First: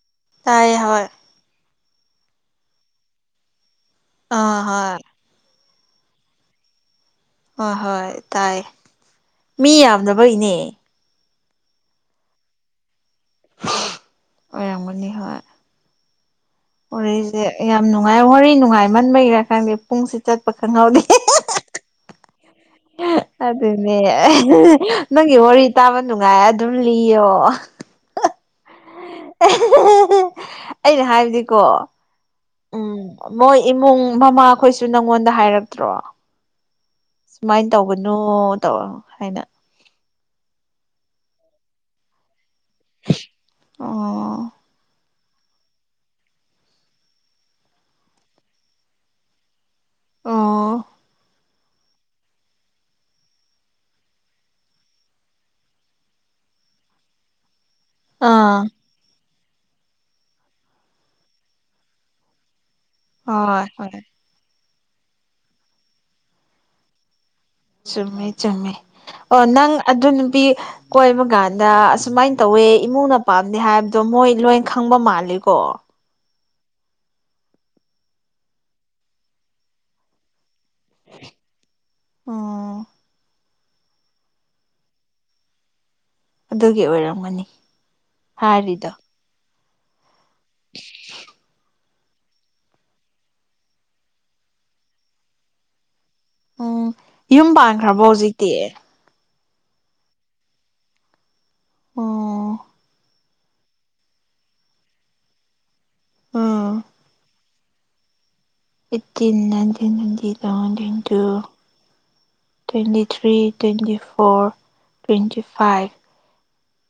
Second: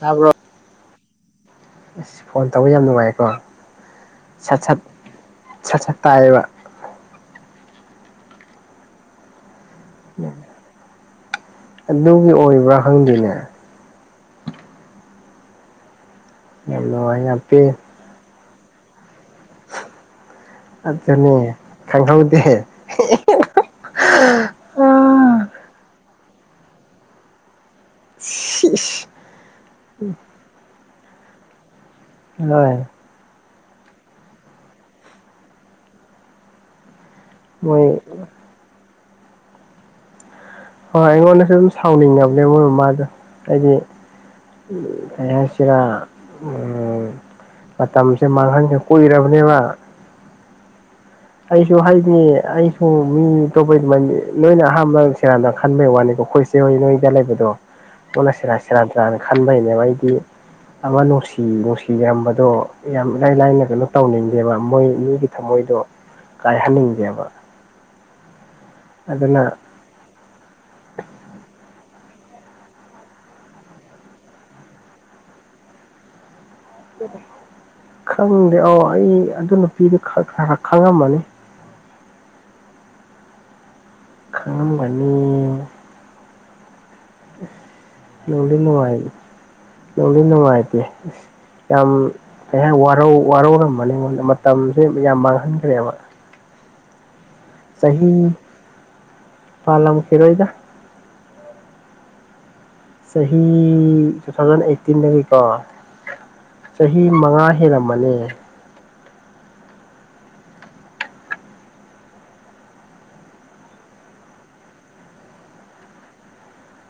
ꯇꯕꯔꯣ ꯇꯥꯏꯌꯦ ꯍꯣꯏ ꯑꯁ ꯐꯣꯟ ꯇꯧꯕ ꯌꯥꯝ ꯅꯨꯡꯉꯥꯏꯀꯣ ꯁꯠ ꯑꯥ ꯁꯠ ꯍꯣꯏ ꯁꯠ ꯁꯠ ꯇꯥꯏꯌꯦꯕ ꯍꯣꯏ ꯍꯣꯏ ꯇꯥꯏ ꯃꯤ ꯌꯥꯝꯗꯕꯒꯤ ꯏꯅꯦ ꯑꯗꯨꯒꯤ ꯑꯣꯏꯕ꯭ꯔꯥ ꯈꯪꯗꯦꯅꯦ ꯑꯣꯔꯝꯒꯅꯤ ꯍꫭꯏ ꯌꯥꯝ ꯅꯨꯡꯉꯥꯏ ꯋꯔꯤꯁꯦ ꯄꯦ ꯌꯥꯝ ꯅꯨꯡꯉꯥꯏ ꯋꯔꯤ ꯅꯨꯡꯉꯥꯏꯃꯟꯕꯒꯤ꯭ꯔꯥ ꯈꯥꯟꯗꯦ ꯄꯨꯡꯁꯤ ꯆꯠꯄ ꯈꯪ ꯑꯖꯅꯦ ꯈꯪ ꯈꯥꯎꯗꯦ ꯑꯗꯨꯅꯦ ꯅꯪꯒꯤ ꯋꯥꯔꯤ ꯇꯥꯕ ꯅꯨꯡꯉꯥꯏ ꯑꯗꯨꯝ ꯂꯤꯌꯣ ꯁꯤꯁ ꯑꯩꯅ ꯍꯥꯏꯕꯗꯤꯀꯣ UNINTELLIGIBLE ꯎꯝ ꯃꯣꯏ ꯏꯃꯨꯡ ꯃꯃꯥꯈꯣꯏꯁꯨ ꯅꯪꯉꯣꯟꯗ ꯍꯥꯏꯔꯛꯇ꯭ꯔꯣ ꯁꯨꯃꯥꯏꯅ ꯃꯣꯏ ꯇꯧꯕꯅꯣ ꯇꯧꯔ ꯍꯥꯏꯅ ꯑ ꯑꯩꯉꯣꯟꯅ ꯑꯗꯨꯝ ꯁꯥꯎꯅꯤꯡꯉ ꯑꯗ ꯃꯣꯏ ꯃ ꯃꯥꯗ ꯍꯥꯏꯗꯤ ꯑꯣ ꯀꯩ ꯍꯥꯏꯁꯤꯔꯥ ꯎꯝ ꯃꯇꯝꯁꯦ ꯃꯥꯡꯍꯟꯁꯦ ꯀꯨꯏꯔꯕꯅꯦꯕ ꯑꯥ ꯑꯩꯁꯨ ꯍꯥꯏꯗꯤ ꯑꯩꯁꯨ ꯃꯤ ꯇꯣꯞꯄꯩꯗꯨꯃ ꯂꯣꯏꯅ ꯑꯍꯥꯟꯕ ꯁꯦꯔꯅ ꯈꯟꯕꯩ ꯋꯥꯅꯤꯀꯣ ꯑꯩꯈꯣꯏꯁꯦ ꯆꯣꯏ ꯅꯣꯏꯗ ꯂꯩꯕꯗꯣ ꯑꯣ ꯁꯦꯔ ꯑꯥ ꯁꯦꯔꯥ ꯔꯅ ꯈꯟꯕꯅꯦꯕꯗꯤ ꯑꯃ ꯅꯨꯡꯁꯤ ꯅꯨꯡꯁꯤꯔꯔꯝꯕꯗꯣ ꯌꯥꯝ ꯏꯔꯥꯏ ꯂꯥꯏꯅ ꯍꯣꯏ ꯀꯩꯅꯣ ꯍꯣꯏ ꯇꯧꯅꯤꯡꯗꯦꯕ ꯃꯣꯏ ꯃꯤꯒꯤ ꯊꯃꯣꯏꯗꯣ ꯀꯥꯏꯍꯟꯅꯤꯡꯗꯦꯕ ꯆꯨꯝꯃꯦ ꯆꯨꯝꯃꯦ ꯑꯣ ꯑꯗꯨꯅ ꯅꯪ ꯑꯗꯨ ꯅꯨꯄꯤ ꯀꯣꯏꯕ ꯀꯥꯟꯗ ꯑꯁꯨꯃꯥꯏꯅ ꯇꯧꯋꯦ ꯏꯃꯨꯡꯅ ꯄꯥꯝꯗꯦ ꯍꯥꯏꯕꯗꯣ ꯃꯣꯏ ꯂꯣꯏ ꯈꯪꯕ ꯃꯥꯜꯂꯤꯀꯣ ꯈꯪꯗꯦ ꯑꯣ ꯑꯩ ꯑꯗꯨ ꯅꯨꯄꯤꯗꯨ ꯈ ꯈꯔ ꯈꯪꯉꯝꯃꯅꯤ ꯑꯣꯥ ꯈꯪꯂꯝꯒꯅꯤ ꯑꯗꯨꯒꯤ ꯑꯣꯏꯔꯝꯒꯅꯤ ꯍꯥꯏꯔꯤꯗꯣ UNINTELLIGIBLE ꯅꯨꯡꯉꯥꯏꯇꯦ ꯌꯥꯝ ꯀꯩ ꯍꯥꯏ ꯋꯥꯔꯧ ꯋꯥꯔꯧꯔꯝꯕꯅꯤ ꯑꯩꯉꯣꯟꯗ ꯃꯇꯝꯁꯦ ꯌꯥꯝ ꯃꯥꯡꯍꯟꯈ꯭ꯔꯦꯕ ꯎꯝ ꯌꯨꯝ ꯄꯥꯟꯈ꯭ꯔꯕꯣ ꯍꯧꯖꯤꯛꯇꯤ ꯄꯥꯂꯝ ꯈꯤꯔꫭꯏꯗ ꯑꫭ ꯆꯍꯤ ꯇꯨ ꯊꯥꯎꯖꯟ ꯑꯩꯠꯇꯤꯟꯗꯒꯤꯀꯣ ꯎꯝ ꯆꯍꯤ ꯃꯉꯥ ꯍꯦꯜꯂꯝꯃꯅꯦ ꯏꯠꯇꯤꯟ nineteen twenty twenty one twenty two twenty three twenty four twenty five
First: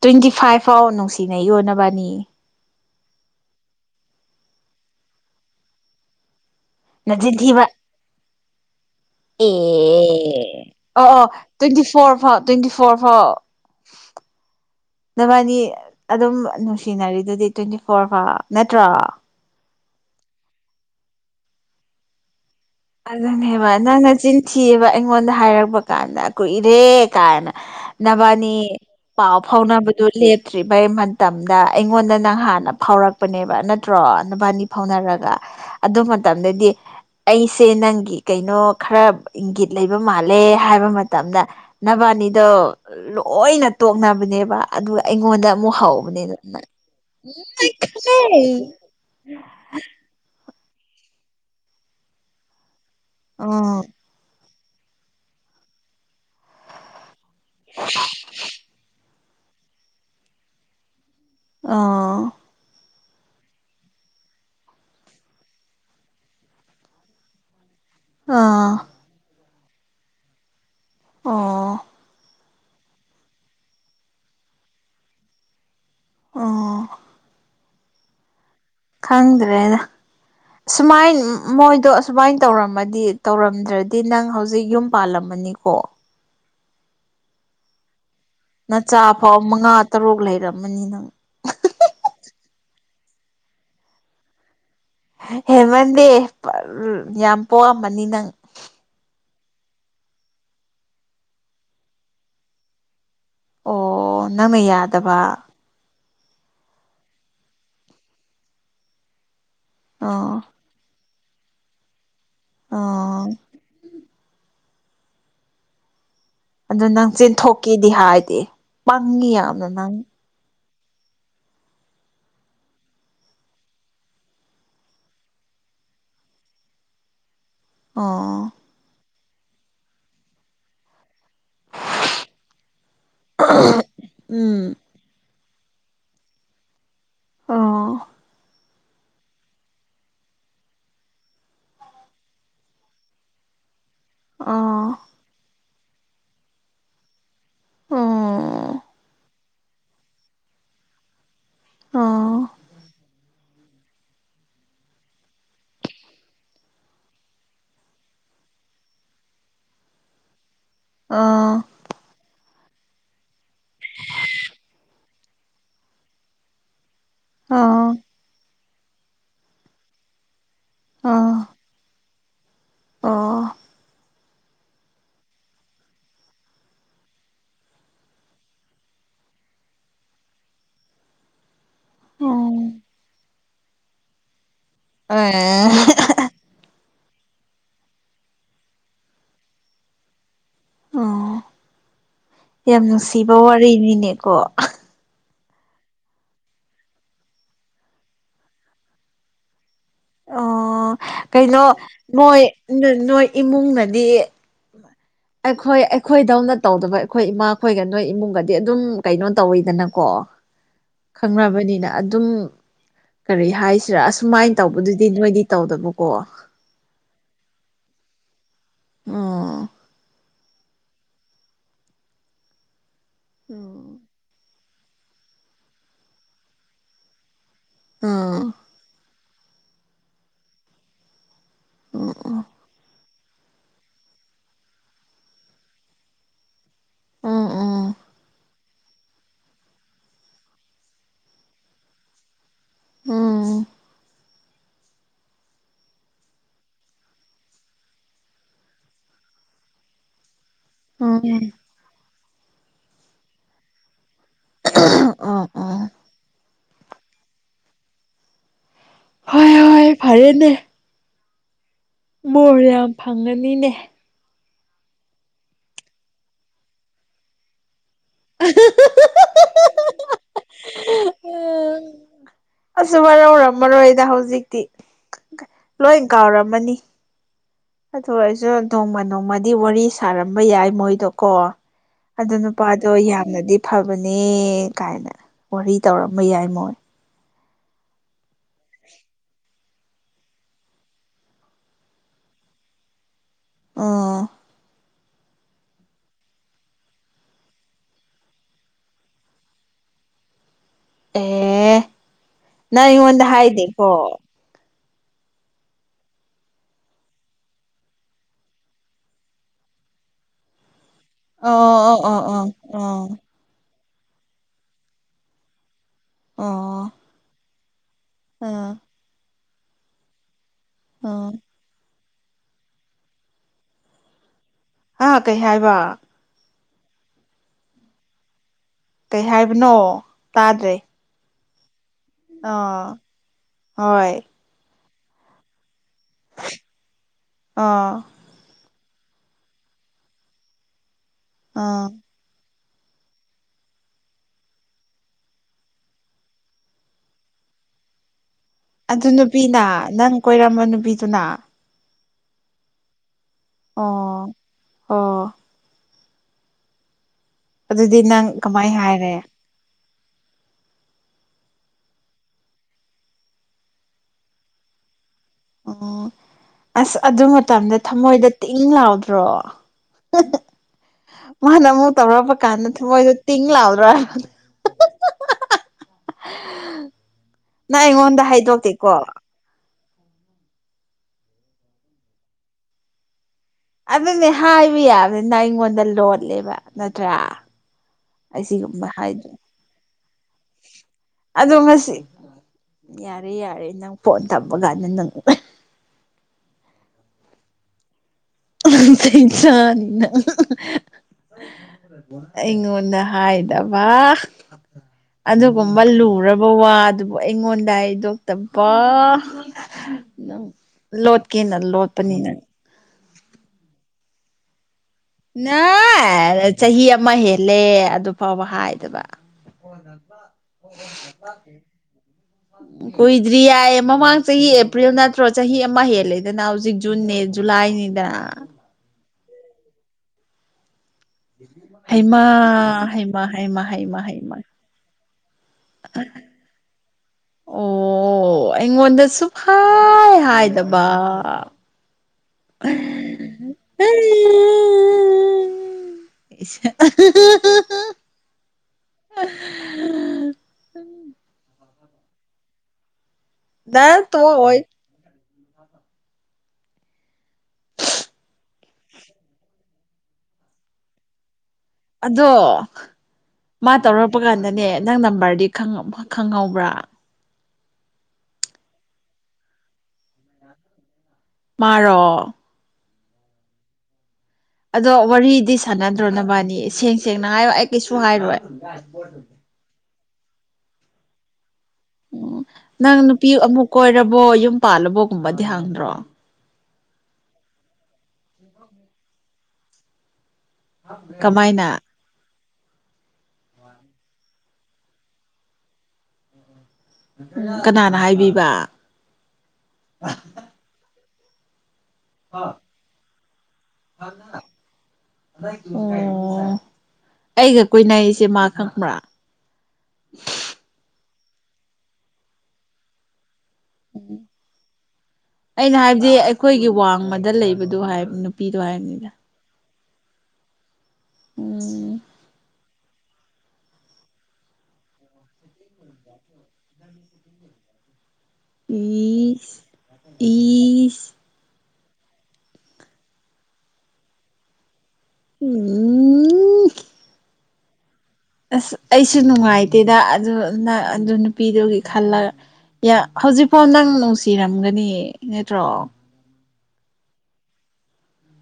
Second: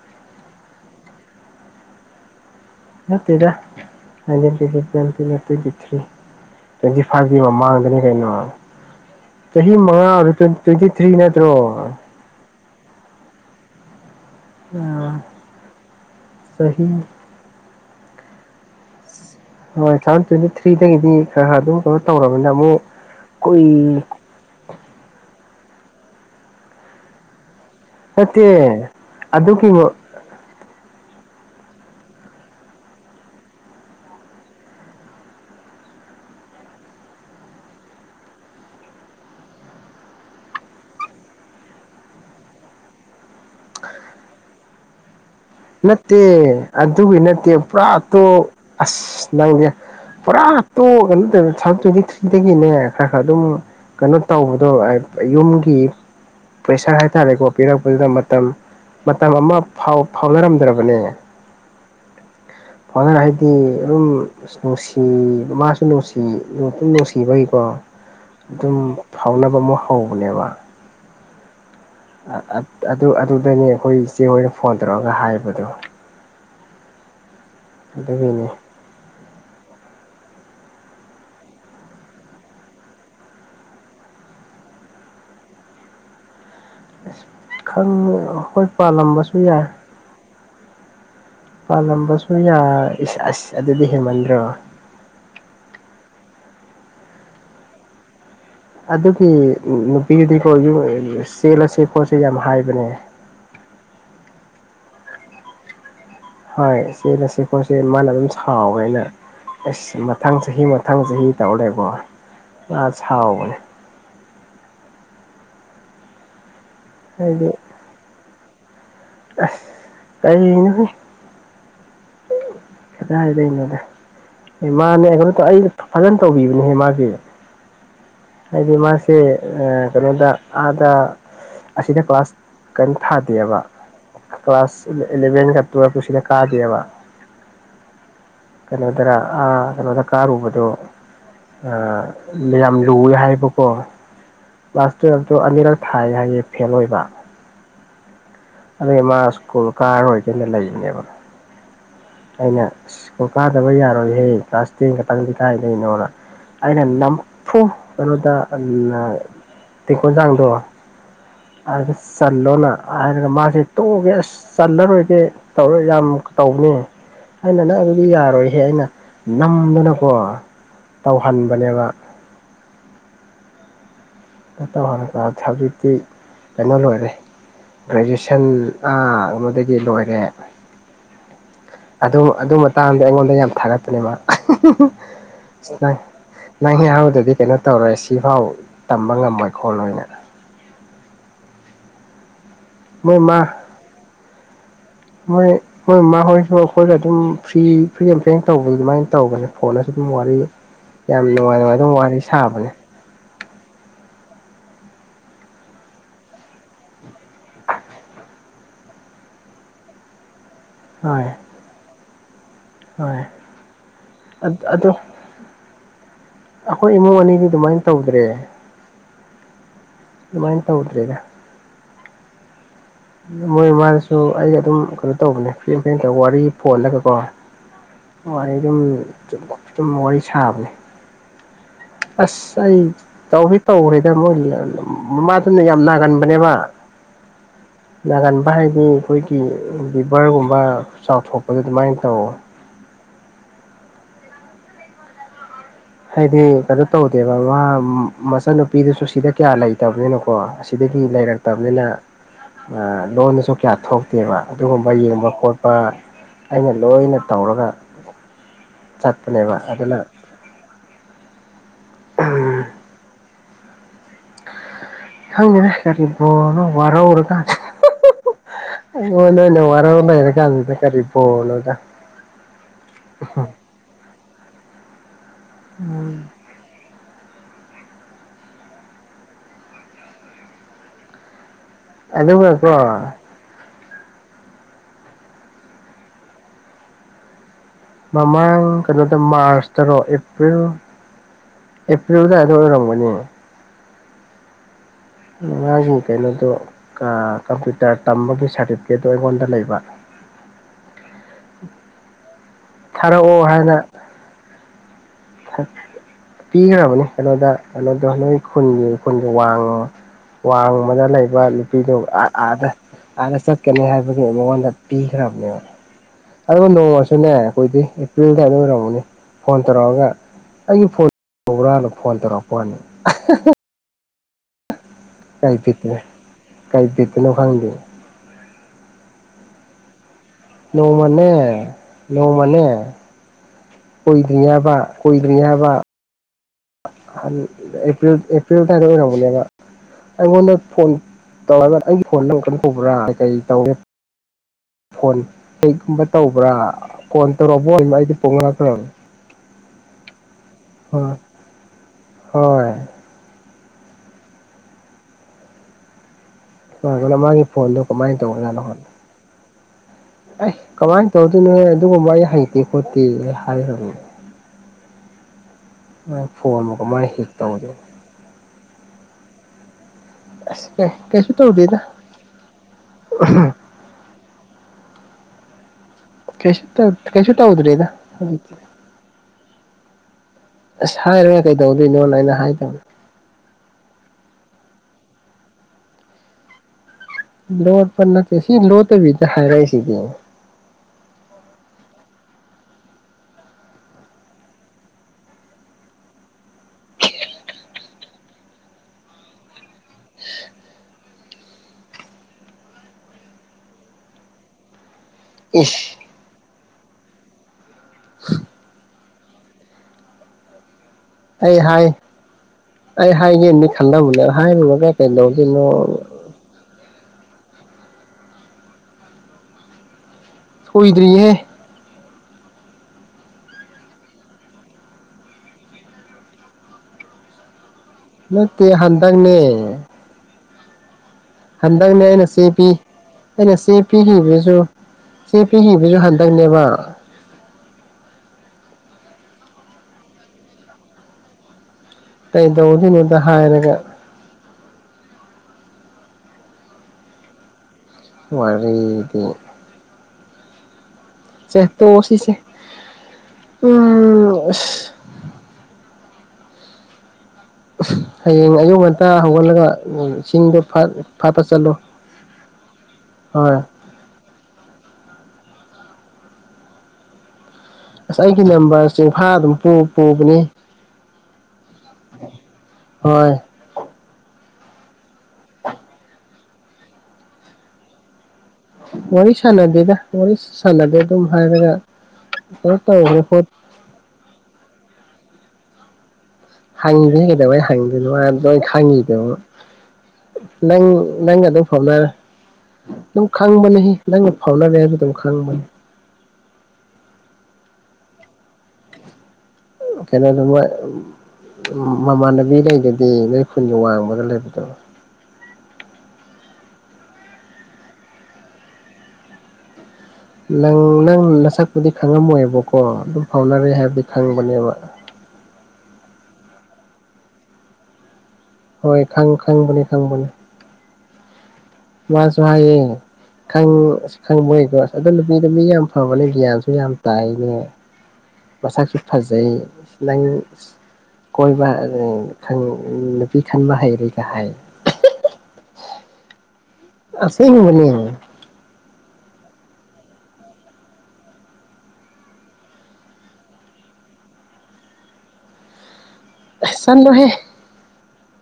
twenty five ꯐꯥꯎ ꯅꯨꯡꯁꯤꯅ ꯌꯣꯟ ꯅꯕꯅꯤ ꯅꯠꯇꯗ ꯍꯥꯏꯖ ꯇꯠ ꯀ ꯅꯠꯇ ꯇ꯭ꯋꯦꯟꯇꯤ ꯊꯔꯤ ꯇ꯭ꯋꯦꯟꯇꯤ ꯅꯆꯤꯟ ꯐꯥꯏꯚꯀꯤ ꯊꯤꯕ ꯃꯃꯥꯡꯗꯅꯤ ꯀꯩꯅꯣ ꯑꯦ ꯆꯍꯤ ꯃꯉꯥ ꯇ꯭ꯋꯦꯟꯇꯤ ꯑꯣ ꯊ꯭ꯔꯤ ꯑꯣ ꯅꯠꯇ꯭ꯔꯣ ꯇ꯭ꯋꯦꯟꯇꯤ ꯐꯣꯔ ꯐꯥꯎ ꯇ꯭ꯋꯦꯟꯇꯤ ꯐꯣꯔ ꯐꯥꯎ ꯅꯕꯥꯅꯤ ꯑꯗꯨꯝ ꯆꯍꯤ ꯍꯣꯏ ꯅꯨꯡꯁꯤꯅꯔꯤꯗꯨꯗꯤ ꯇ꯭ꯋꯦꯟꯇꯤ ꯐꯣꯔ ꯐꯥꯎ ꯅꯠꯇ꯭ꯔꯣ ꯍꯣꯏ ꯇꯨ ꯊꯥꯎꯖꯟ ꯇ꯭ꯋꯦꯟꯇꯤ ꯊ꯭ꯔꯤꯗꯒꯤꯗꯤ ꯈꯔ ꯈꯔ ꯑꯗꯨꯝ ꯀꯩꯅꯣ ꯇꯧꯔꯕꯅꯤ ꯑꯃꯨꯛ ꯀꯨꯏ ꯑꯗꯨꯅꯦꯕ ꯅꯪꯅ ꯆꯤꯟꯊꯤꯑꯕ ꯑꯩꯉꯣꯟꯗ ꯍꯥꯏꯔꯛꯄ ꯀꯥꯟꯗ ꯀꯨꯏꯔꯦ ꯀꯥꯏꯅ ꯅꯠꯇꯦ ꯅꯕꯥꯅꯤ ꯄꯥꯎ ꯑꯗꯨꯒꯤ ꯐꯥꯎꯅꯕꯗꯣ ꯂꯦꯞ ꯇ꯭ꯔꯤꯚꯩ ꯃꯇꯝꯗ ꯑꯩꯉꯣꯟꯗ ꯅꯪ ꯍꯥꯟꯅ ꯐꯥꯎꯔꯛꯄꯅꯦꯕ ꯅꯠꯇ꯭ꯔꯣ ꯅꯨꯄꯥꯅꯤ ꯐꯥꯎꯅꯔꯒ ꯑꯗꯨ ꯃꯇꯝꯗꯗꯤ ꯁꯦ ꯅꯪꯒꯤ ꯀꯩꯅꯣ ꯈꯔ ꯏꯪꯒꯤꯠ ꯂꯩꯕ ꯃꯥꯜꯂꯦ ꯍꯥꯏꯕ ꯃꯇꯝꯗ ꯅꯕꯥꯅꯤꯗꯣ ꯂꯣꯏꯅ ꯇꯣꯛꯅꯕꯅꯦꯕ ꯑꯗꯨꯒ ꯑꯩꯉꯣꯟꯗ ꯑꯃꯨꯛ ꯍꯧꯕꯅꯦ ꯅꯠꯇꯦ ꯅꯪꯅ ꯑꯗꯨꯒꯤ ꯅꯠꯇꯦ ꯄꯨꯔꯥ ꯈꯪꯉꯦ ꯇꯣ ꯑꯁ ꯅꯪꯗꯤ ꯄꯨꯔꯥ ꯇꯣ ꯀꯩꯅꯣ ꯇꯨ ꯊꯥꯎꯖꯟ ꯇ꯭ꯋꯦꯟꯇꯤ ꯊ꯭ꯔꯤꯗꯒꯤꯅꯦ ꯈꯔ ꯈꯔ ꯑꯗꯨꯝ ꯎꯝ ꯀꯩꯅꯣ ꯇꯧꯕꯗꯣ ꯌꯨꯝꯒꯤ ꯄ꯭ꯔꯦꯁꯔ ꯍꯥꯏꯇꯥꯔꯦꯀꯣ ꯄꯤꯔꯛꯄꯗꯨꯗ ꯃꯇꯝ ꯃꯇꯝ ꯑꯃ ꯐꯥꯎ ꯐꯥꯎꯅꯔꯝꯗ꯭ꯔꯕꯅꯦ ꯑꯥ ꯐꯥꯎꯅ ꯍꯥꯏꯗꯤ ꯑꯗꯨꯝ ꯑꯁ ꯅꯨꯡꯁꯤ ꯃꯥꯁꯨ ꯅꯨꯡꯁꯤ ꯑꯗꯨꯝ ꯅꯨꯡꯁꯤꯕꯒꯤꯀꯣ ꯑꯥ ꯑꯗꯨꯝ ꯐꯥꯎꯅꯕ ꯑꯃꯨꯛ ꯍꯧꯕꯅꯦꯕ ꯑꯣ ꯑꯗꯨ ꯑꯗꯨꯗꯅꯦ ꯑꯩꯈꯣꯏ ꯏꯆꯦ ꯍꯣꯏꯅ ꯐꯣꯟ ꯇꯧꯔꯒ ꯍꯥꯏꯕꯗꯣ ꯎꯝ ꯑꯗꯨꯒꯤꯅꯦ ꯈꯪꯗ꯭ꯔꯦꯗ ꯁꯨꯃꯥꯏ ꯃꯣꯏꯗꯣ ꯑꯁꯨꯃꯥꯏꯅ ꯇꯧꯔꯝꯃꯗꯤ ꯇꯧꯔꯝꯗ꯭ꯔꯗꯤ ꯅꯪ ꯍꯧꯖꯤꯛ ꯌꯨꯝ ꯄꯥꯜꯂꯝꯃꯅꯤꯀꯣ ꯑꯁ ꯈꯪ ꯅꯆꯥ ꯐꯥꯎ ꯃꯉꯥ ꯇꯔꯨꯛ ꯂꯩꯔꯝꯃꯅꯤ ꯅꯪ ꯄꯥꯜꯂꯝꯕꯁꯨ ꯌꯥꯏ ꯑꯁ ꯑꯗꯨꯗꯤ ꯍꯦꯟꯃꯟꯗ꯭ꯔꯣ ꯍꯦꯃꯟꯗꯦ ꯌꯥꯝ ꯄꯣꯛꯑꯝꯃꯅꯤ ꯅꯪ ꯑꯗꯨꯒꯤ ꯅꯨꯄꯤꯗꯨꯀꯣ ꯆꯦꯜꯂꯁꯦ ꯈꯣꯠꯁꯦ ꯌꯥꯝ ꯍꯥꯏꯕꯅꯦ ꯑꯣ ꯅꯪꯅ ꯌꯥꯗꯕ ꯍꯣꯏ ꯆꯦꯜꯂꯁꯦ ꯄꯣꯠꯁꯦ ꯃꯥꯅ ꯑꯗꯨꯝ ꯁꯥꯎꯋꯦꯅ ꯑꯁ ꯑꯣ ꯃꯊꯪ ꯆꯍꯤ ꯃꯊꯪ ꯃꯊꯪ ꯆꯍꯤ ꯇꯧꯔꯦꯀꯣ ꯃꯥ ꯑꯣ ꯁꯥꯎꯕꯅꯦ ꯑꯗꯨ ꯅꯪ ꯍꯥꯏꯗꯤ ꯑꯁ ꯆꯦꯟꯊꯣꯛꯀꯦꯗꯤ ꯍꯥꯏꯗꯤ ꯄꯪꯉꯤ ꯌꯥꯝꯅ ꯅꯪ ꯀꯔꯤꯅꯣꯍꯦ ꯀꯗꯥꯢꯗꯩꯅꯣꯗ ꯑꯦ ꯃꯥꯅꯦ ꯀꯩꯅꯣ ꯑꯩ ꯐꯖꯅ ꯇꯧꯕꯤꯕꯅꯦꯍꯦ ꯃꯥꯗꯤ ꯑꯣ ꯍꯥꯏꯗꯤ ꯃꯥꯁꯦ ꯑ ꯀꯩꯅꯣꯗ ꯑꯥꯗ ꯑꯁꯤꯗ ꯀ꯭ꯂꯥꯁ ꯀꯔꯤꯝ ꯊꯥꯗꯦꯕ ꯎꯝ ꯀ꯭ꯂꯥꯁ ꯏꯂꯚꯦꯟꯒ ꯇꯨꯋꯦꯞꯀ ꯁꯤꯗ ꯀꯥꯗꯦꯕ ꯑꯣ ꯀꯩꯅꯣꯗꯔꯥ ꯑꯥ ꯀꯩꯅꯣꯗ ꯀꯥꯔꯨꯕꯗꯣ ꯑ ꯌꯥꯝ ꯂꯨꯋꯦ ꯍꯥꯏꯕꯀꯣ ꯑꯣ ꯀ꯭ꯂꯥꯁ ꯇꯨꯌꯦꯜꯄꯇꯣ ꯑꯅꯤꯔꯛ ꯊꯥꯏ ꯍꯥꯏꯌꯦ ꯐꯦꯜ ꯑꯣꯏꯕ ꯑꯣ ꯑꯗꯨꯒꯤ ꯃꯥ ꯁ꯭ꯀꯨꯜ ꯀꯥꯔꯣꯏꯒꯦꯅ ꯂꯩꯕꯅꯦꯕ ꯑꯣ ꯑꯩꯅ ꯁ꯭ꯀꯨꯜ ꯀꯥꯗꯕ ꯌꯥꯔꯣꯏꯍꯦ ꯀ꯭ꯂꯥꯁ ꯇꯦꯟ ꯈꯛꯇꯪꯗꯤ ꯀꯥꯏꯗꯩꯅꯣꯅ ꯑꯩꯅ ꯅꯝꯐꯨ ꯀꯩꯅꯣꯗ ꯇꯦꯡꯀꯣꯟꯖꯥꯡꯗꯣ ꯑꯥ ꯍꯥꯏꯗ ꯆꯜꯂꯣꯅ ꯍꯥꯏꯔꯒ ꯃꯥꯁꯤ ꯇꯣꯛꯑꯒꯦ ꯑꯁ ꯆꯜꯂꯔꯣꯏꯒꯦ ꯇꯧꯔꯣꯢ ꯌꯥꯝ ꯇꯧꯕꯅꯦ ꯑꯩꯅ ꯅꯪ ꯑꯣ ꯑꯗꯨꯗꯤ ꯌꯥꯔꯣꯏꯍꯦ ꯑꯩꯅ ꯅꯝꯗꯅꯀꯣ ꯑꯥ ꯇꯧꯍꯟꯕꯅꯦꯕ ꯑꯣ ꯇꯧꯍꯅꯦ [inaudible] ꯍꯧꯖꯤꯛꯇꯤ ꯀꯩꯅꯣ ꯂꯣꯏꯔꯦ ꯒ꯭ꯔꯦꯖꯨꯌꯦꯁꯟ ꯑꯥ ꯀꯩꯅꯣꯗꯒꯤ ꯂꯣꯏꯔꯦ ꯑꯗꯨ ꯑꯣ ꯑꯗꯨ ꯃꯇꯥꯡꯗ ꯑꯩꯉꯣꯟꯗ ꯌꯥꯝ ꯊꯥꯒꯠꯄꯅꯦꯕ ꯅꯪ ꯌꯥꯎꯗ꯭ꯔꯗꯤ ꯀꯩꯅꯣ ꯇꯧꯔꯣꯢ ꯁꯤꯐꯥꯎ ꯇꯝꯕ ꯉꯝꯃꯣꯏ ꯈꯣꯠꯂꯣꯏꯅ ꯑꯣ ꯌꯥꯝ ꯃꯣꯏ ꯅꯨꯡꯁꯤꯕ ꯃꯥ ꯋꯥꯔꯤꯅꯤꯅꯦꯀꯣ ꯃꯣꯏ ꯃꯣꯏ ꯃꯥ ꯍꯣꯏꯁꯨ ꯑꯩꯈꯣꯏꯗ ꯑꯗꯨꯝ ꯐ꯭ꯔꯤ ꯐ꯭ꯔꯤ ꯑꯦꯝ ꯐꯦꯡ ꯇꯧꯕ ꯑꯗꯨꯃꯥꯏꯅ ꯇꯧꯕꯅꯦ ꯐꯣꯟꯁꯨ ꯑꯗꯨꯝ ꯋꯥꯔꯤ ꯑꯣ ꯌꯥꯝ ꯅꯨꯡꯉꯥꯏ ꯀꯩꯅꯣ ꯅꯨꯡꯉꯥꯏ ꯑꯗꯨꯝ ꯋꯥꯔꯤ ꯅꯣꯏ ꯁꯥꯕꯅꯦ ꯅꯣꯏ ꯏꯃꯨꯡꯅꯗꯤ ꯑꯩꯈꯣꯏ ꯑꯩꯈꯣꯏꯗꯧꯅ ꯇꯧꯗꯕ ꯑꯩꯈꯣꯏ ꯏꯃꯥꯈꯣꯏꯒ ꯅꯣꯏ ꯏꯃꯨꯡꯒꯗꯤ ꯑꯗꯨꯝ ꯀꯩꯅꯣ ꯇꯧꯋꯤꯗꯅꯀꯣ ꯍꯣꯏ ꯈꯪꯅꯕꯅꯤꯅ ꯑꯗꯨꯝ ꯍꯣꯏ ꯀꯔꯤ ꯍꯥꯏꯁꯤꯔꯥ ꯑꯁꯨꯃꯥꯏꯅ ꯑꯗꯣ ꯇꯧꯕꯗꯨꯗꯤ ꯅꯣꯏꯗꯤ ꯇꯧꯗꯕꯀꯣ ꯑꯩꯈꯣꯏ ꯏꯃꯨꯡ ꯑꯅꯤꯗꯤ ꯑꯗꯨꯃꯥꯏꯅ ꯇꯧꯗ꯭ꯔꯦ ꯑꯣ ꯁꯨꯃꯥꯏꯅ ꯇꯧꯗ꯭ꯔꯦꯗ ꯎꯝ ꯃꯣꯏꯃꯥꯅꯁꯨ ꯑꯩ ꯑꯗꯨꯝ ꯀꯩꯅꯣ ꯇꯧꯕꯅꯦ ꯐꯤ ꯐꯦꯡꯇ ꯋꯥꯔꯤ ꯐꯣꯜꯂꯒ ꯀꯣ ꯋꯥꯔꯤ ꯎꯝ ꯑꯗꯨꯝ ꯑꯗꯨꯝ ꯋꯥꯔꯤ ꯁꯥꯕꯅꯦ ꯎꯝ ꯑꯁ ꯑꯩ ꯇꯧꯁꯤ ꯇꯧꯈ꯭ꯔꯦꯗ ꯃꯣꯏ ꯃꯃꯥꯗꯨꯅ ꯌꯥꯝ ꯅꯥꯒꯟꯕꯅꯦꯕ ꯎꯝ ꯎꯝ ꯅꯥꯒꯟꯕ ꯍꯥꯏꯗꯤ ꯑꯩꯈꯣꯏꯒꯤ ꯕꯤꯚ꯭ꯔꯒꯨꯝꯕ ꯆꯥꯎꯊꯣꯛꯄꯗ ꯑꯗꯨꯃꯥꯏꯅ ꯇꯧꯋꯦ ꯎꯝ ꯍꯥꯏꯗꯤ ꯀꯩꯅꯣ ꯇꯧꯗꯦꯕ ꯃꯥ ꯃꯆꯟꯅꯨꯄꯤꯗꯨꯁꯨ ꯁꯤꯗ ꯀꯌꯥ ꯂꯩꯇꯕꯅꯤꯅꯀꯣ ꯎꯝ ꯁꯤꯗꯒꯤ ꯎꯝ ꯂꯩꯔꯛꯇꯕꯅꯤꯅ ꯂꯣꯟꯗꯁꯨ ꯀꯌꯥ ꯊꯣꯛ ꯅꯠꯇꯦꯕ ꯑꯗꯨꯒꯨꯝꯕ ꯌꯦꯡꯕ ꯎꯝ ꯈꯣꯠꯄ ꯎꯝ ꯑꯩꯅ ꯂꯣꯏꯅ ꯇꯧꯔꯒ ꯆꯠꯄꯅꯦꯕ ꯑꯗꯨꯅ ꯑꯗꯨꯅꯦ ꯃꯣꯔ ꯌꯥꯝ ꯐꯪꯉꯅꯤꯅꯦ ꯈꯪꯗꯦꯅ ꯀꯒꯥꯔꯤ ꯕꯣꯅꯣ ꯋꯥꯔꯧꯔꯒ ꯑꯣ ꯅꯣꯏꯅ ꯋꯥꯔ ꯂꯩꯔ ꯀꯥꯟꯗ ꯀꯔꯤ ꯄꯣꯅꯗ ꯑꯁ ꯋꯥꯔꯧꯔꯝꯃꯔꯣꯏꯗ ꯍꯧꯖꯤꯛꯇꯤ ꯂꯣꯏ ꯀꯥꯎꯔꯝꯃꯅꯤ ꯑꯗꯨꯗ ꯑꯩꯁꯨ ꯅꯣꯡꯃ ꯅꯣꯡꯃꯗꯤ ꯋꯥꯔꯤ ꯁꯥꯔꯝꯕ ꯌꯥꯏ ꯃꯣꯏꯗꯣ ꯀꯣ ꯑ ꯑꯗꯨꯒꯀꯣ ꯅꯨꯄꯥꯗꯣ ꯌꯥꯝꯅꯗꯤ ꯐꯕꯅꯦ ꯀꯥꯏꯅ ꯋꯥꯔꯤ ꯇꯧꯔꯝꯕ ꯌꯥꯏ ꯃꯣꯏ ꯃꯃꯥꯡ ꯀꯩꯅꯣꯗ ꯃꯥꯔꯁꯇꯔꯣ ꯑꯦꯄ꯭ꯔꯤꯜ ꯑꯦꯄ꯭ꯔꯤꯜ ꯑꯗꯨꯋꯥꯏꯗ ꯑꯣꯏꯔꯝꯒꯅꯤ ꯎꯝ ꯑꯉꯥꯡꯁꯤꯡꯒꯤ ꯀꯩꯅꯣꯗꯣ ꯀꯝꯄ꯭ꯌꯨꯇꯔ ꯇꯝꯕꯒꯤ ꯁꯥꯔꯇꯤꯐꯤꯀꯦꯠꯇꯣ ꯑꯩꯉꯣꯟꯗ ꯂꯩꯕ ꯑꯦ ꯅꯪ ꯑꯩꯉꯣꯟꯗ ꯊꯥꯔꯛꯑꯣ ꯍꯥꯏꯅ ꯍꯥꯏꯗꯦꯀꯣ ꯄꯤꯈ꯭ꯔꯕꯅꯤ ꯀꯩꯅꯣꯗ ꯀꯩꯅꯣꯗ ꯅꯣꯏ ꯈꯨꯟꯒꯤ ꯈꯨꯟꯒꯤ ꯋꯥꯡ ꯋꯥꯡꯃꯅ ꯂꯩꯕ ꯑꯣ ꯅꯨꯄꯤꯗꯨꯣ ꯑꯣ ꯑꯣ ꯑꯣ ꯑꯥ ꯑꯣ ꯑꯥꯗ ꯆꯠ ꯀꯅꯤ ꯍꯥꯏꯕꯒꯤ ꯃꯉꯣꯟꯗ ꯄꯤꯈ꯭ꯔꯕꯅꯦꯕ ꯑꯗꯨ ꯑꯣ ꯅꯣꯡꯃꯁꯨꯅꯦ ꯑꯩꯈꯣꯏꯗꯤ ꯑꯦꯄ꯭ꯔꯤꯜꯗ ꯑꯗꯨꯝ ꯑꯥ ꯑꯣꯏꯔꯝꯃꯅꯦ ꯐꯣꯟ ꯇꯧꯔꯛꯑꯒ ꯑꯩꯒꯤ ꯐꯣꯟ ꯑꯥ ꯇꯧꯕ꯭ꯔꯥꯅ ꯐꯣꯟ ꯇꯧꯔꯛꯄꯅꯤ ꯑꯥ ꯀꯩ ꯍꯥꯏꯕ [unintelligible] ꯀꯩ ꯍꯥꯏꯕꯅꯣ ꯇꯥꯗ ꯍꯣꯅꯦ ꯅꯣꯡꯃꯅꯦ ꯑꯥ ꯍꯣꯏ ꯀꯣꯏꯗ꯭ꯔꯤ ꯍꯥꯏꯕ ꯀꯣꯏꯗ꯭ꯔꯤ ꯍꯥꯏꯕ ꯍꯟ ꯑꯥ ꯑꯦꯄꯔꯤꯜ ꯄꯔꯤꯜ ꯑꯣꯇꯥꯏꯗ ꯑꯣꯏꯔꯝꯒꯅꯦꯕ ꯑꯩꯉꯣꯟꯗ ꯐꯣꯟ ꯇꯧꯔꯒ ꯑꯥ ꯑꯩꯒꯤ ꯐꯣꯟ ꯑꯃꯨꯛꯇꯪ ꯇꯧꯕꯔꯥ ꯀꯩꯀꯩ ꯐꯣꯟ ꯀꯩꯒꯨꯝꯕ ꯇꯧꯕ꯭ꯔꯥ ꯐꯣꯟ ꯇꯧꯔꯛꯔꯕ ꯑꯩꯗꯤ [unintelligible] ꯑꯗꯨ ꯅꯨꯄꯤꯅ ꯅꯪ ꯀꯣꯏꯔꯝꯕ ꯅꯨꯄꯤꯗꯨꯅ ꯍꯣꯏ ꯑꯣ ꯑꯣ ꯃꯥꯅ ꯃꯥꯒꯤ ꯐꯣꯟꯗꯣ ꯑꯗꯨꯗꯤ ꯀꯃꯥꯏꯅ ꯇꯧ ꯅꯪ ꯀꯃꯥꯏ ꯍꯥꯏꯔꯦ ꯑꯦ ꯀꯃꯥꯏꯅ ꯇꯧꯗꯣꯏꯅꯣ ꯑꯗꯨꯒꯨꯝꯕ ꯑꯩ ꯍꯩꯇꯦ ꯈꯣꯠꯇꯦ ꯑꯩ ꯍꯥꯏꯈ꯭ꯔꯕꯅꯦ ꯎꯝ ꯃ ꯐꯣꯟ ꯑꯃꯨꯀ ꯑꯁ ꯃꯥꯏꯅ ꯑꯗꯨ ꯍꯤꯛ ꯇꯧꯁꯦ ꯃꯇꯝꯗ ꯊꯃꯣꯏꯗ ꯇꯤꯡꯂꯥꯎꯗ꯭ꯔꯣ ꯑꯁ ꯀꯩꯁꯨ ꯃꯥꯅ ꯇꯧꯗꯦꯗ ꯑꯃꯨꯛ ꯇꯧꯔꯛꯄ ꯀꯥꯟꯗ ꯊꯃꯣꯏꯗ ꯇꯤꯡ ꯂꯥꯎꯗ꯭ꯔꯣ ꯍꯥꯏꯕ ꯀꯩꯁ ꯇ ꯀꯩꯁ ꯇ ꯅꯪ ꯍꯗ꯭ꯔꯦꯗ ꯑꯩꯉꯣꯟꯗ ꯍꯥꯏꯗꯣꯛꯇꯦꯀꯣ ꯑꯁ ꯍꯥꯏꯔꯒ ꯀꯩꯗꯧꯗꯣꯏꯅꯣꯅ ꯑꯩꯅ ꯍꯥꯏꯗꯕꯅꯦ ꯑꯗꯨꯅꯦ ꯍꯥꯏꯕ ꯌꯥꯕꯅꯤꯅ ꯑꯩꯉꯣꯟꯗ ꯂꯣꯂꯦꯕ ꯅꯠꯇ꯭ꯔꯥ ꯂꯣꯠꯄ ꯅꯠꯇꯦ ꯁꯤ ꯑꯁꯤꯒꯨꯝꯕ ꯂꯣꯠꯇꯕꯤꯗ ꯍꯥꯏꯗꯣ ꯍꯥꯏꯔꯛꯏ ꯁꯤꯗꯤ ꯑꯗꯣ ꯉꯁꯤ ꯌꯥꯔꯦ ꯌꯥꯔꯦ ꯅꯪ ꯐꯣꯟ ꯊꯝꯕ ꯀꯥꯟꯗ ꯅꯪ ꯑ ꯑꯍ ꯆꯩ ꯆꯥꯅꯤ ꯅꯪ ꯑꯍ ꯑꯍ ꯍꯍ ꯑꯩꯉꯣꯟꯗ ꯍꯥꯏꯗꯕ ꯏꯁ ꯑꯗꯨꯒꯨꯝꯕ ꯂꯨꯔꯕ ꯕ ꯋꯥꯗꯨꯕꯨ ꯑꯩꯉꯣꯟꯗ ꯍꯥꯏꯗꯣꯛꯇꯕ ꯅꯪ ꯂꯣꯠꯀꯦꯅ ꯑꯩ ꯍꯥꯏ ꯂꯣꯠꯄꯅꯤ ꯅꯪ ꯑꯩ ꯍꯥꯏꯒꯦꯟꯗꯤ ꯈꯜꯂꯝꯕꯅꯦꯕ ꯍꯥꯏꯔꯨꯔꯒ ꯀꯩꯗꯧꯗꯣꯏꯅꯣ ꯅꯥ ꯆꯍꯤ ꯑꯃ ꯍꯦꯜꯂꯦ ꯑꯗꯨꯐꯥꯎꯕ ꯍꯥꯏꯗꯕ [unintelligible] ꯀꯨꯏꯗ꯭ꯔꯤꯍꯦ [inaudible] ꯀꯨꯏꯗ꯭ꯔꯤ ꯌꯥꯏ ꯌꯦ ꯃꯃꯥꯡ ꯆꯍꯤ ꯑꯦꯄ꯭ꯔꯤꯜ ꯅꯠꯇ꯭ꯔꯣ ꯆꯍꯤ ꯑꯃ ꯍꯦꯜꯂꯦꯗꯅ ꯍꯧꯖꯤꯛ ꯖꯨꯟꯅꯦ ꯖꯨꯂꯥꯏꯅꯦꯗ ꯅꯠꯇꯦ ꯍꯟꯗꯛꯅꯦ ꯍꯟꯗꯛꯅꯦ ꯍꯩꯃꯥ ꯑꯩꯅ ꯆꯦ ꯄꯤ ꯍꯩꯃꯥ ꯑꯩꯅ ꯍꯩꯃꯥ ꯆꯦ ꯍꯩꯃꯥ ꯍꯩꯃꯥ ꯄꯤꯈꯤꯕꯁꯨ ꯆꯦ ꯄꯤꯒꯤꯕꯖꯨ ꯍꯟꯗꯛꯅꯦꯕ ꯑꯣ ꯑꯩꯉꯣꯟꯗ ꯁꯨꯨꯛꯍꯥꯏ ꯍꯥꯏꯗꯕ ꯀꯩꯗꯧꯗꯣꯏꯅꯣꯗ ꯍꯥꯏꯔꯒ ꯂꯧꯁꯤꯟꯕ ꯉꯝꯗꯕ ꯏꯁ ꯑꯍ ꯍ ꯍ ꯋꯥꯔꯤꯗꯤ ꯆꯦ ꯇꯣꯛꯑꯁꯤ ꯁꯦ ꯗꯥꯏꯔꯦꯛ ꯎꯝ ꯇꯣꯛꯑꯣꯏ ꯑꯁ ꯍꯌꯦꯡ ꯑꯌꯨꯛ ꯉꯟꯇꯥ ꯍꯧꯒꯠꯂꯒ ꯎꯡ ꯏ ꯆꯤꯡꯗꯣ ꯐꯥꯠ ꯐꯠ ꯐꯠ ꯆꯠꯂꯨ ꯑꯗꯣ ꯃꯥ ꯇꯧꯔꯛꯄ ꯀꯥꯟꯗꯅꯦ ꯅꯪ ꯅꯝꯕꯔꯗꯤ ꯈꯪ ꯈꯪꯍꯧꯕ꯭ꯔꯥ ꯑꯁ ꯑꯩꯒꯤ ꯅꯝꯕꯔ ꯆꯤꯟꯐꯥ ꯑꯗꯨꯝ ꯄꯨ ꯄꯨꯕꯅꯦ ꯃꯥꯔꯣ ꯍꯣꯏ ꯑꯗꯣ ꯋꯥꯔꯤꯗꯤ ꯁꯥꯟꯅꯗ꯭ꯔꯣ ꯅꯕꯥꯅꯤ ꯁꯦꯡ ꯁꯦꯡꯅ ꯍꯥꯏꯌꯣ ꯑꯩ ꯀꯩꯁꯨ ꯍꯥꯏꯔꯣꯏ ꯋꯥꯔꯤ ꯁꯥꯟꯅꯗꯦꯗ ꯋꯥꯔꯤ ꯁꯥꯟꯅꯗꯦ ꯑꯗꯨꯝ ꯍꯥꯏꯔꯒ ꯎꯝ ꯀꯩꯅꯣ ꯅꯪ ꯇꯧꯈ꯭ꯔꯦ ꯅꯨꯄꯤ ꯈꯣꯠ ꯑꯃꯨꯛ ꯀꯣꯏꯔꯕꯣ ꯌꯨꯝ ꯄꯥꯜꯂꯕꯣ ꯒꯨꯝꯕꯗꯤ ꯍꯪꯗ꯭ꯔꯣ ꯍꯪꯗꯦꯍꯦ ꯀꯩꯗꯧꯕꯩ ꯍꯪꯗꯣꯏꯅꯣ ꯃꯥ ꯂꯣꯏ ꯈꯪꯉꯤꯗꯨꯕꯨ ꯅꯪ ꯅꯪꯒꯥ ꯑꯗꯨꯝ ꯀꯃꯥꯏꯅ ꯐꯥꯎꯅꯔ ꯑꯗꯨꯝ ꯈꯪꯕꯅꯤꯍꯦ ꯅꯪꯅ ꯐꯥꯎꯅꯔꯦ ꯍꯥꯏꯁꯨ ꯑꯗꯨꯝ ꯈꯪꯕꯅꯤ ꯎꯝ ꯀꯅꯥꯅ ꯍꯥꯏꯕꯤꯕ ꯀꯩꯅꯣꯗꯣ ꯃꯣꯏ ꯃꯃꯥꯟꯅꯕꯤ ꯂꯩꯗꯨꯗꯤ ꯅꯣꯏ ꯈꯨꯟꯒꯤ ꯋꯥꯡꯃꯗ ꯂꯩꯕꯗꯣ ꯑꯣ ꯑꯩꯒ ꯀꯣꯏꯅꯔꯤꯁꯦ ꯃꯥ ꯈꯪꯕ꯭ꯔꯥ ꯅꯪ ꯅꯪ ꯅꯁꯛꯄꯨꯗꯤ ꯈꯪꯉꯝꯃꯣꯏꯕꯀꯣ ꯑꯗꯨꯝ ꯐꯥꯎꯅꯔꯦ ꯍꯥꯏꯕꯗꯤ ꯈꯪꯕꯅꯦꯕ ꯑꯩꯅ ꯍꯥꯏꯕꯗꯤ ꯑꯩꯈꯣꯏꯒꯤ ꯋꯥꯡꯃꯗ ꯂꯩꯕꯗꯨ ꯍꯥꯏꯕ ꯅꯨ ꯍꯣꯏ ꯈꯪ ꯈꯪꯕꯅꯤ ꯈꯪꯕꯅꯤ ꯎꯝ ꯃꯥꯁꯨ ꯍꯥꯏꯌꯦ ꯈꯪꯉꯨ ꯑꯁ ꯈꯪꯕꯣꯏꯀꯣ ꯑꯁ ꯑꯗꯨ ꯅꯨꯄꯤꯗꯣ ꯃꯤ ꯌꯥꯝ ꯐꯕꯅꯦ ꯒ꯭ꯌꯥꯟꯁꯨ ꯌꯥꯝ ꯇꯥꯏꯅꯦ ꯇꯥꯕ ꯉꯝꯗꯕ ꯃꯁꯛꯁꯨ ꯐꯖꯩ ꯏꯁ ꯅꯪ ꯏꯁ ꯀꯣꯏꯕ ꯑꯗꯩ ꯈꯟ ꯅꯨꯄꯤ ꯈꯟꯕ ꯍꯩꯔꯦꯒ ꯍꯥꯏ ꯎꯝ ꯁꯦꯡꯕꯅꯦ ꯑꯁ ꯑꯩꯁꯨ ꯅꯨꯡꯉꯥꯏꯇꯦꯗ ꯑꯗꯨ ꯅ ꯑꯗꯨ ꯅꯨꯄꯤꯗꯨꯒꯤ ꯈꯜꯂꯒ ꯌꯥ ꯍꯧꯖꯤꯛꯐꯥꯎ ꯅꯪ ꯅꯨꯡꯁꯤꯔꯝꯒꯅꯤ ꯅꯠꯇ꯭ꯔꯣ ꯑꯁ ꯆꯠꯂꯣꯍꯦ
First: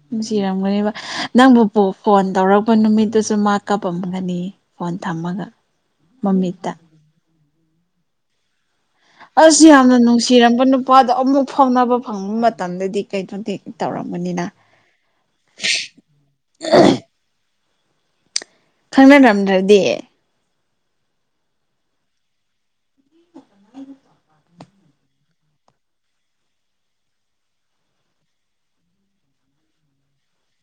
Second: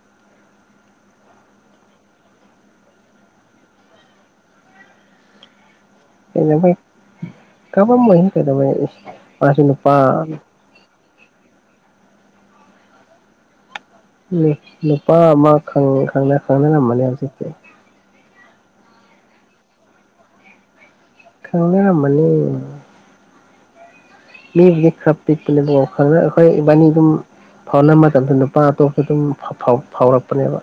ꯅꯨꯡꯁꯤꯔꯝꯒꯅꯦꯕ ꯅꯪꯕꯨ ꯐꯣꯟ ꯇꯧꯔꯛꯄ ꯅꯨꯃꯤꯠꯇꯨꯁꯨ ꯃꯥ ꯀꯥꯄꯝꯒꯅꯤ ꯐꯣꯟ ꯊꯝꯃꯒ ꯃꯃꯤꯠꯇ ꯀꯥꯞꯄꯥꯝꯃꯣꯢꯍꯦ ꯀꯩꯗꯧꯕꯩ ꯑꯁ ꯃꯥꯁꯨ ꯌꯥꯝꯅ ꯅꯨꯄꯥ ꯅꯨꯡꯁꯤꯔꯝꯕ ꯅꯨꯄꯥꯗꯣ ꯑꯃꯨꯛ ꯐꯥꯎꯅꯕ ꯐꯪꯕ ꯃꯇꯝꯗꯗꯤ ꯀꯩꯗꯧꯗꯦ ꯎ ꯅꯨꯄꯥ ꯑꯃ ꯈꯪꯅ ꯈꯪꯅꯔꯝꯃꯅꯤ ꯍꯧꯖꯤꯛꯇꯤ ꯈꯪꯅꯔꯝꯗ꯭ꯔꯗꯤ ꯈꯪꯅꯔꯝꯃꯅꯤ ꯃꯤꯕꯨꯗꯤ ꯈꯔ ꯄꯤꯛꯄꯅꯦꯕꯀꯣ ꯈꯪꯅ ꯑꯩꯈꯣꯏ ꯏꯕꯥꯅꯤ ꯑꯗꯨꯝ ꯐꯥꯎꯅ ꯃꯇꯝꯁꯨ ꯅꯨꯄꯥ ꯑꯇꯣꯞꯄ ꯑꯗꯨꯝ ꯐꯥꯎ ꯐꯥꯎ ꯐꯥꯎꯔꯛꯄꯅꯦꯕ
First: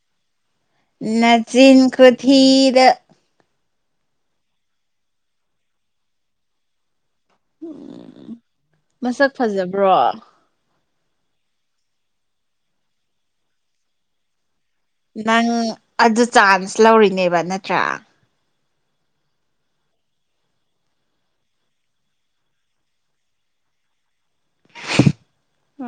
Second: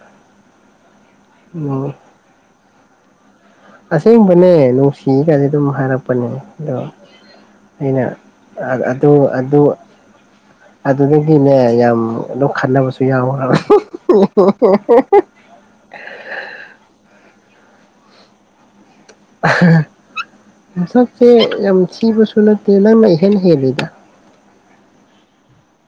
ꯅꯆꯤꯟ ꯎꯝ ꯈꯨꯊꯤꯗꯣ ꯑꯁꯦꯡꯕꯅꯦ ꯅꯨꯡꯁꯤꯒꯗꯤ ꯑꯗꯨꯝ ꯍꯥꯏꯔꯛꯄꯅꯦ ꯑꯗꯣ ꯑꯩꯅ ꯑꯥꯗ ꯑꯗꯨ ꯃꯁꯛ ꯑꯗꯨ ꯐꯖꯕ꯭ꯔꯣ ꯑꯗꯨꯗꯒꯤꯅꯦ ꯌꯥꯝ ꯑꯗꯨꯝ ꯈꯠꯅꯕꯁꯨ ꯌꯥꯎꯒ꯭ꯔꯦ ꯑꯍꯤ ꯍꯤ ꯍꯤ ꯍ ꯍ ꯍꯍ ꯅꯪ ꯑꯗꯨ ꯆꯥꯟꯁ ꯂꯧꯔꯤꯅꯦꯕ ꯅꯠꯇ꯭ꯔꯥ ꯃꯁꯛꯁꯦ ꯌꯥꯝ ꯊꯤꯕꯁꯨ ꯅꯠꯇꯦ ꯅꯪꯅ ꯏꯍꯦꯟ ꯍꯦꯜꯂꯤꯗ [inaudible] ꯑ